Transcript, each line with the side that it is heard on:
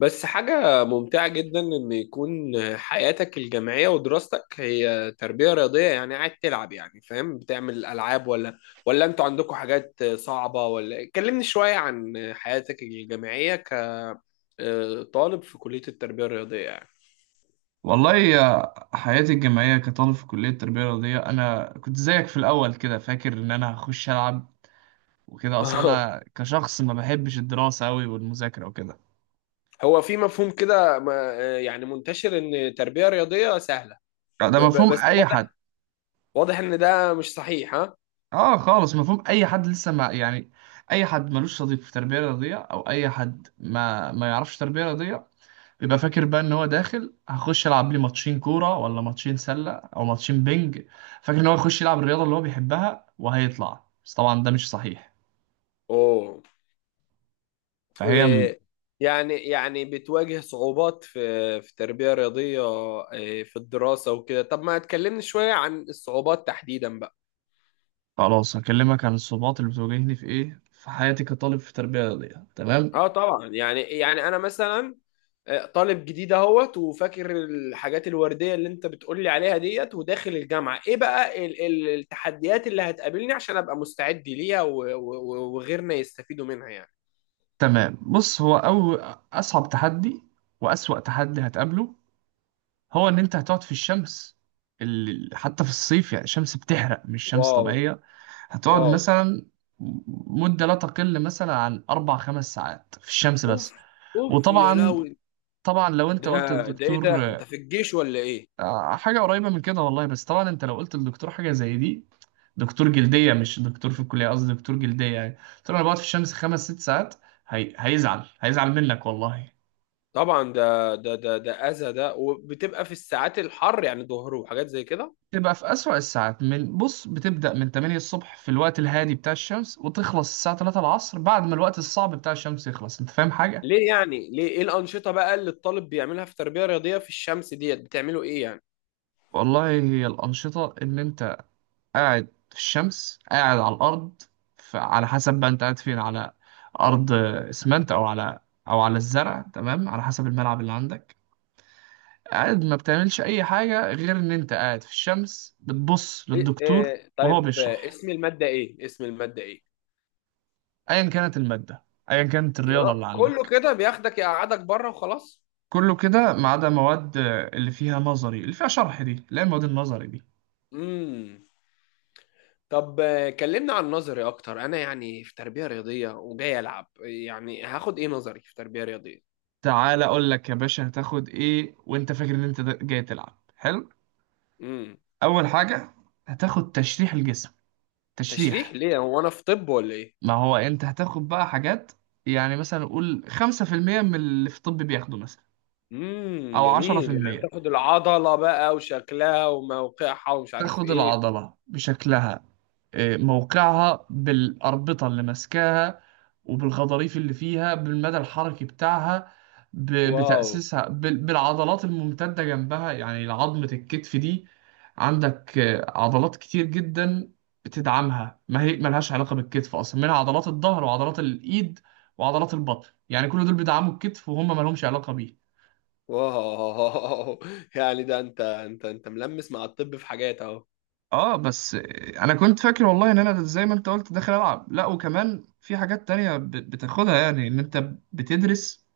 left: بس حاجة ممتعة جدا إن يكون حياتك الجامعية ودراستك هي تربية رياضية. يعني قاعد تلعب، يعني فاهم، بتعمل ألعاب ولا أنتوا عندكم حاجات صعبة؟ ولا كلمني شوية عن حياتك الجامعية كطالب في كلية التربية الرياضية يعني.
right: والله آه، حياتي الجامعية كطالب في كلية التربية الرياضية أنا كنت زيك في الأول كده فاكر إن أنا هخش ألعب وكده. أصلا
left: آه.
right: أنا كشخص ما بحبش الدراسة أوي والمذاكرة وكده.
left: هو في مفهوم كده يعني منتشر إن تربية رياضية سهلة.
right: لا، ده
left: وب- ب-
right: مفهوم
left: بس
right: أي
left: واضح،
right: حد.
left: واضح إن ده مش صحيح، ها؟
right: آه خالص، مفهوم أي حد لسه ما أي حد ملوش صديق في التربية الرياضية أو أي حد ما يعرفش تربية رياضية بيبقى فاكر بقى إن هو داخل هخش ألعب لي ماتشين كورة ولا ماتشين سلة أو ماتشين بينج. فاكر إن هو يخش يلعب الرياضة اللي هو بيحبها وهيطلع، بس طبعا ده مش صحيح.
left: أوه،
right: فهي
left: إيه، يعني بتواجه صعوبات في تربية رياضية، إيه، في الدراسة وكده. طب ما تكلمني شوية عن الصعوبات تحديدا بقى.
right: خلاص هكلمك عن الصعوبات اللي بتواجهني في ايه، في حياتي كطالب في تربية رياضية. تمام
left: اه طبعا، يعني انا مثلا آه، طالب جديد اهوت، وفاكر الحاجات الوردية اللي انت بتقولي عليها ديت. وداخل الجامعة ايه بقى التحديات اللي هتقابلني، عشان ابقى مستعد ليها وغيرنا يستفيدوا منها يعني.
right: تمام. بص، هو أول، أصعب تحدي وأسوأ تحدي هتقابله هو إن أنت هتقعد في الشمس. حتى في الصيف يعني الشمس بتحرق، مش شمس
left: واو.
right: طبيعية. هتقعد
left: واو.
right: مثلا مدة لا تقل مثلا عن أربع خمس ساعات في الشمس
left: اوف.
right: بس.
left: اوف يا
right: وطبعا
left: لهوي.
right: طبعا لو أنت
left: ده،
right: قلت
left: ده ايه
right: للدكتور،
left: ده، انت في الجيش ولا ايه؟
right: آه، حاجة قريبة من كده والله. بس طبعا أنت لو قلت للدكتور حاجة زي دي، دكتور جلدية مش دكتور في الكلية، قصدي دكتور جلدية، يعني قلت له أنا بقعد في الشمس خمس ست ساعات، هي... هيزعل هيزعل منك والله.
left: طبعا ده اذى ده، وبتبقى في الساعات الحر، يعني ظهر وحاجات زي كده.
right: تبقى في أسوأ الساعات. من بص بتبدأ من 8 الصبح في الوقت الهادي بتاع الشمس وتخلص الساعة 3 العصر بعد ما الوقت الصعب بتاع الشمس يخلص. أنت فاهم حاجة؟
left: ليه يعني؟ ليه؟ ايه الانشطه بقى اللي الطالب بيعملها في تربيه رياضيه في الشمس ديت؟ بتعملوا ايه يعني؟
right: والله هي الأنشطة إن أنت قاعد في الشمس، قاعد على الأرض. على حسب بقى أنت قاعد فين، على أرض إسمنت أو على، أو على الزرع، تمام، على حسب الملعب اللي عندك. قاعد ما بتعملش اي حاجه غير ان انت قاعد في الشمس بتبص
left: إيه،
right: للدكتور
left: إيه،
right: وهو
left: طيب، آه،
right: بيشرح،
left: اسم الماده ايه؟ اسم الماده ايه؟
right: ايا كانت الماده، ايا كانت
left: يا
right: الرياضه
left: رب
right: اللي
left: كله
right: عندك.
left: كده بياخدك يقعدك بره وخلاص.
right: كله كده ما عدا مواد اللي فيها نظري، اللي فيها شرح دي، لا، المواد النظري دي.
left: امم طب آه، كلمنا عن نظري اكتر. انا يعني في تربيه رياضيه وجاي العب، يعني هاخد ايه نظري في تربيه رياضيه؟
right: تعالى اقول لك يا باشا هتاخد ايه وانت فاكر ان جاي تلعب حلو.
left: امم
right: اول حاجه هتاخد تشريح الجسم.
left: تشريح؟
right: تشريح.
left: ليه، هو انا في طب ولا ايه؟
right: ما هو انت هتاخد بقى حاجات، يعني مثلا قول 5% من اللي في الطب بياخده مثلا،
left: امم،
right: او
left: جميل. يعني
right: 10%.
left: تاخد العضلة بقى وشكلها وموقعها، ومش عارف
right: تاخد
left: ايه.
right: العضلة بشكلها، آه، موقعها بالأربطة اللي ماسكاها، وبالغضاريف اللي فيها، بالمدى الحركي بتاعها،
left: واو.
right: بتأسيسها بالعضلات الممتدة جنبها. يعني عظمة الكتف دي عندك آه، عضلات كتير جدا بتدعمها ما هي ملهاش علاقة بالكتف أصلا، منها عضلات الظهر وعضلات الإيد وعضلات البطن، يعني كل دول بيدعموا الكتف وهم ملهمش علاقة بيه.
left: واو. يعني ده انت، ملمس مع الطب في حاجات اهو.
right: اه بس انا كنت فاكر والله ان انا زي ما انت قلت داخل العب، لا وكمان في حاجات تانية بتاخدها. يعني ان انت بتدرس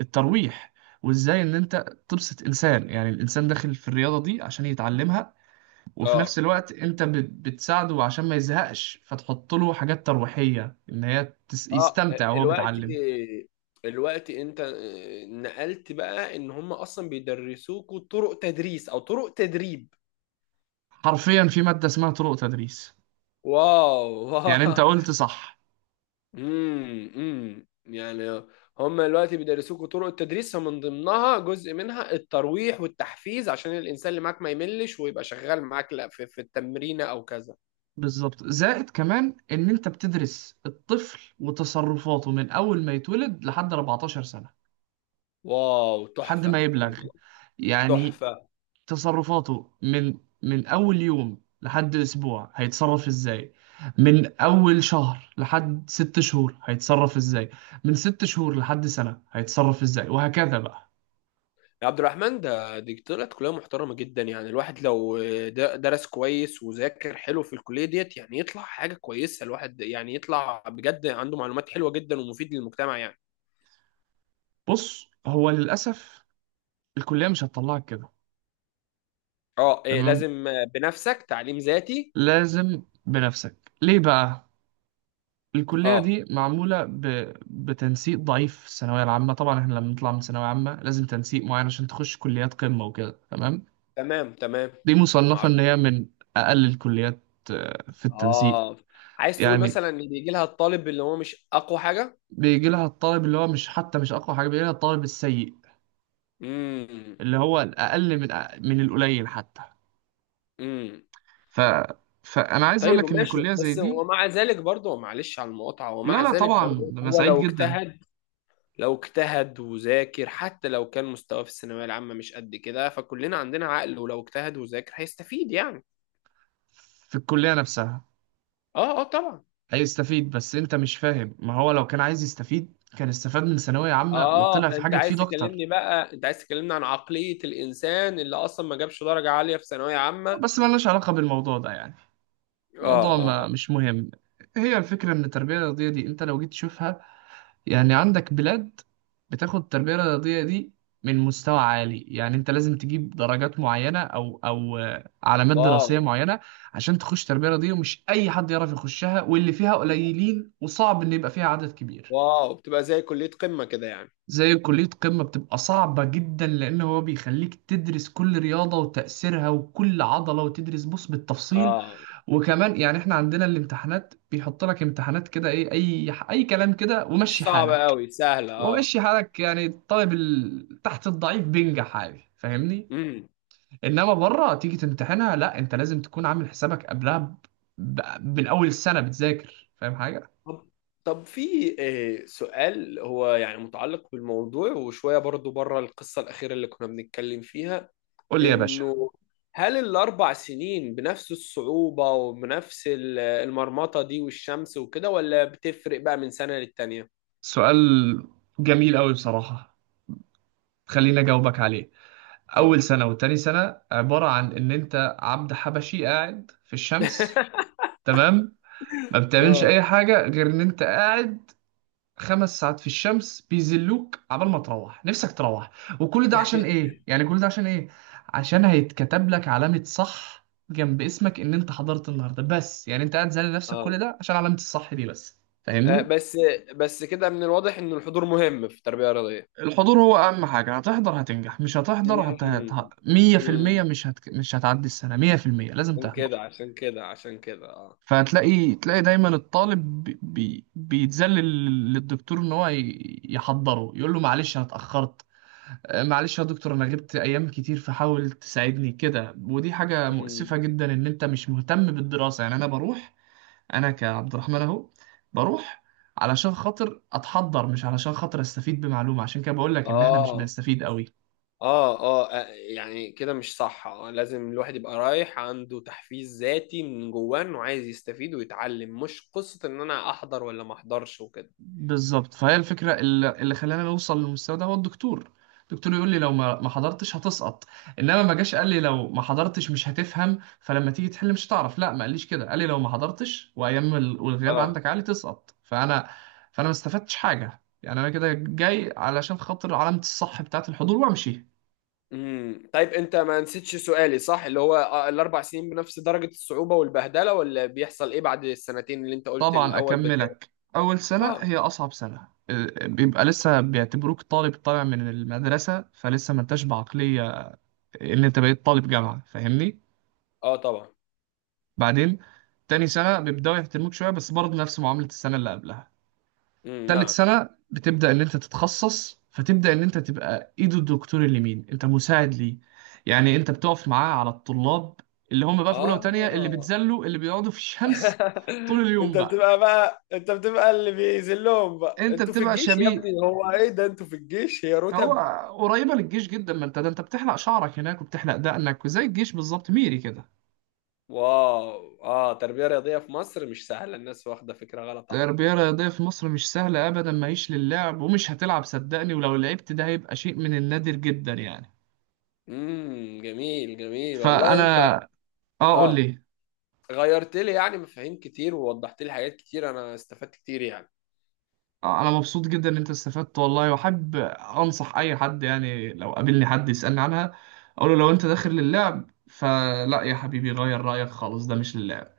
right: الترويح، وازاي ان انت تبسط انسان، يعني الانسان داخل في الرياضة دي عشان يتعلمها، وفي نفس
left: اه،
right: الوقت انت بتساعده عشان ما يزهقش، فتحط له حاجات ترويحية ان هي
left: اه،
right: يستمتع وهو
left: الوقت
right: بيتعلم.
left: الوقت انت نقلت بقى ان هم اصلا بيدرسوكوا طرق تدريس او طرق تدريب.
right: حرفيا في مادة اسمها طرق تدريس.
left: واو.
right: يعني انت قلت صح.
left: يعني هم دلوقتي بيدرسوكوا طرق التدريس، من ضمنها جزء منها الترويح والتحفيز، عشان الانسان اللي معاك ما يملش ويبقى شغال معاك، لا في التمرين او كذا.
right: بالظبط، زائد كمان ان انت بتدرس الطفل وتصرفاته من اول ما يتولد لحد 14 سنة،
left: واو.
right: لحد
left: تحفه
right: ما يبلغ.
left: والله.
right: يعني
left: تحفه.
right: تصرفاته من اول يوم لحد اسبوع هيتصرف ازاي، من اول شهر لحد ست شهور هيتصرف ازاي، من ست شهور لحد سنة هيتصرف ازاي، وهكذا بقى.
left: يا عبد الرحمن، ده، دي طلعت كليه محترمه جدا. يعني الواحد لو درس كويس وذاكر حلو في الكليه ديت، يعني يطلع حاجه كويسه. الواحد يعني يطلع بجد عنده معلومات حلوة جدا، ومفيد للمجتمع يعني.
right: بص هو للاسف الكلية مش هتطلعك كده.
left: اه، إيه،
right: تمام،
left: لازم بنفسك، تعليم ذاتي.
right: لازم بنفسك. ليه بقى؟ الكلية
left: اه.
right: دي معمولة بتنسيق ضعيف في الثانوية العامة. طبعا احنا لما نطلع من ثانوية عامة لازم تنسيق معين عشان تخش كليات قمة وكده، تمام.
left: تمام، تمام.
right: دي مصنفة ان
left: معروف.
right: هي من اقل الكليات، آه، في التنسيق.
left: اه، عايز تقول
right: يعني
left: مثلا ان بيجي لها الطالب اللي هو مش اقوى حاجه.
right: بيجي لها الطالب اللي هو مش، حتى مش اقوى حاجة، بيجي لها الطالب السيء
left: امم.
right: اللي هو الاقل من من القليل حتى.
left: امم.
right: ف... فانا عايز اقول
left: طيب،
right: لك ان
left: ماشي،
right: كلية زي
left: بس
right: دي،
left: ومع ذلك برضه، معلش على المقاطعه، ومع
right: لا لا
left: ذلك
right: طبعا،
left: برضه،
right: انا
left: هو
right: سعيد
left: لو
right: جدا
left: اجتهد، لو اجتهد وذاكر، حتى لو كان مستواه في الثانويه العامه مش قد كده، فكلنا عندنا عقل، ولو اجتهد وذاكر هيستفيد يعني.
right: في الكلية نفسها
left: اه. اه، طبعا.
right: هيستفيد، بس انت مش فاهم. ما هو لو كان عايز يستفيد كان استفاد من ثانوية عامة وطلع
left: اه،
right: في
left: انت
right: حاجة
left: عايز
right: تفيد اكتر.
left: تكلمني بقى، انت عايز تكلمني عن عقليه الانسان اللي اصلا ما جابش درجه عاليه في ثانويه عامه، اه.
right: بس ملناش علاقة بالموضوع ده يعني،
left: اه،
right: الموضوع ما
left: آه.
right: مش مهم. هي الفكرة ان التربية الرياضية دي انت لو جيت تشوفها، يعني عندك بلاد بتاخد التربية الرياضية دي من مستوى عالي، يعني انت لازم تجيب درجات معينة او آه، علامات
left: واو.
right: دراسية معينة عشان تخش تربية رياضية، ومش اي حد يعرف يخشها، واللي فيها قليلين وصعب ان يبقى فيها عدد كبير.
left: واو، بتبقى زي كلية قمة كده يعني.
right: زي كلية قمة، بتبقى صعبة جدا لأن هو بيخليك تدرس كل رياضة وتأثيرها وكل عضلة، وتدرس بص بالتفصيل.
left: اه،
right: وكمان يعني احنا عندنا الامتحانات بيحط لك امتحانات كده ايه، أي كلام كده
left: مش
right: ومشي
left: صعبة
right: حالك،
left: قوي، سهلة، اه.
right: ومشي حالك. يعني الطالب تحت الضعيف بينجح عادي، فاهمني؟
left: امم.
right: إنما بره تيجي تمتحنها، لا، أنت لازم تكون عامل حسابك قبلها ب... من أول السنة بتذاكر. فاهم حاجة؟
left: طب طب في آه، سؤال، هو يعني متعلق بالموضوع وشوية برضو بره، القصة الأخيرة اللي كنا بنتكلم فيها.
right: قول لي يا باشا.
left: إنه هل الأربع سنين بنفس الصعوبة وبنفس المرمطة دي والشمس وكده، ولا بتفرق بقى من سنة للتانية؟
right: سؤال جميل أوي بصراحة، خليني أجاوبك عليه.
left: اتفضل.
right: اول سنه وتاني سنه عباره عن ان انت عبد حبشي قاعد في الشمس، تمام، ما بتعملش
left: اه.
right: اي حاجه غير ان انت قاعد خمس ساعات في الشمس بيذلوك عبال ما تروح نفسك تروح. وكل ده عشان ايه؟ يعني كل ده عشان ايه؟ عشان هيتكتب لك علامه صح جنب اسمك ان انت حضرت النهارده بس، يعني انت قاعد زعل نفسك كل
left: اه،
right: ده عشان علامه الصح دي بس،
left: آه،
right: فاهمني؟
left: بس كده من الواضح إن الحضور مهم في التربية الرياضية.
right: الحضور هو اهم حاجه. هتحضر هتنجح، مش هتحضر
left: امم.
right: 100%
left: امم.
right: مش هتعدي السنه. 100% لازم
left: عشان كده،
right: تحضر.
left: عشان كده، عشان كده، اه.
right: فهتلاقي، تلاقي دايما الطالب بيتذلل للدكتور ان هو يحضره، يقول له معلش انا اتاخرت، آه، معلش يا دكتور انا غبت ايام كتير فحاول تساعدني كده. ودي حاجه مؤسفه
left: امم.
right: جدا ان انت مش مهتم بالدراسه. يعني انا بروح، انا كعبد الرحمن اهو بروح علشان خاطر اتحضر مش علشان خاطر استفيد بمعلومه، عشان كده بقول لك ان احنا مش
left: اه،
right: بنستفيد قوي.
left: اه، اه، آه، يعني كده مش صح، اه. لازم الواحد يبقى رايح عنده تحفيز ذاتي من جواه، انه عايز يستفيد ويتعلم، مش قصة ان انا احضر ولا ما احضرش وكده.
right: بالظبط. فهي الفكره اللي خلاني اوصل للمستوى ده هو الدكتور. الدكتور يقول لي لو ما حضرتش هتسقط، انما ما جاش قال لي لو ما حضرتش مش هتفهم فلما تيجي تحل مش هتعرف، لا ما قاليش كده، قال لي لو ما حضرتش والغياب
left: اه.
right: عندك عالي تسقط. فانا، فانا ما استفدتش حاجه، يعني انا كده جاي علشان خاطر علامه الصح بتاعه الحضور وامشي.
left: امم. طيب، انت ما نسيتش سؤالي، صح؟ اللي هو آه، الاربع سنين بنفس درجة الصعوبة والبهدلة، ولا بيحصل ايه بعد السنتين اللي انت قلت
right: طبعا
left: الاول بتاع؟
right: اكملك. اول سنه
left: اه.
right: هي اصعب سنه، أه، بيبقى لسه بيعتبروك طالب طالع من المدرسه، فلسه ما انتش بعقليه اللي انت بقيت طالب جامعه، فاهمني؟
left: اه، طبعا.
right: بعدين تاني سنه بيبداوا يحترموك شويه، بس برضه نفس معامله السنه اللي قبلها.
left: امم.
right: تالت
left: نعم.
right: سنه بتبدا ان انت تتخصص، فتبدا ان انت تبقى ايد الدكتور اليمين، انت مساعد ليه، يعني انت بتقف معاه على الطلاب اللي هم بقى في اولى وتانيه، اللي
left: اه،
right: بيتذلوا، اللي بيقعدوا في الشمس طول اليوم
left: انت
right: بقى.
left: بتبقى بقى، انت بتبقى اللي بيذلهم بقى.
right: انت
left: انتوا في
right: بتبقى
left: الجيش يا
right: شبيه،
left: ابني، هو ايه ده، انتوا في الجيش هي
right: هو
left: رتب؟
right: قريبه للجيش جدا، ما انت ده انت بتحلق شعرك هناك وبتحلق دقنك، وزي الجيش بالظبط، ميري كده.
left: واو. اه، تربية رياضية في مصر مش سهلة، الناس واخدة فكرة غلط عنها.
right: التربية الرياضية في مصر مش سهلة أبدا، ماهيش للعب ومش هتلعب صدقني، ولو لعبت ده هيبقى شيء من النادر جدا يعني.
left: امم، جميل، جميل والله. انت
right: فأنا، آه قول
left: اه،
right: لي.
left: غيرت لي يعني مفاهيم كتير، ووضحت لي حاجات كتير، انا استفدت كتير يعني.
right: آه أنا مبسوط جدا إن أنت استفدت والله، وأحب أنصح أي حد، يعني لو قابلني حد يسألني عنها أقول له لو أنت داخل للعب فلا يا حبيبي، غير رأيك خالص، ده مش للعب.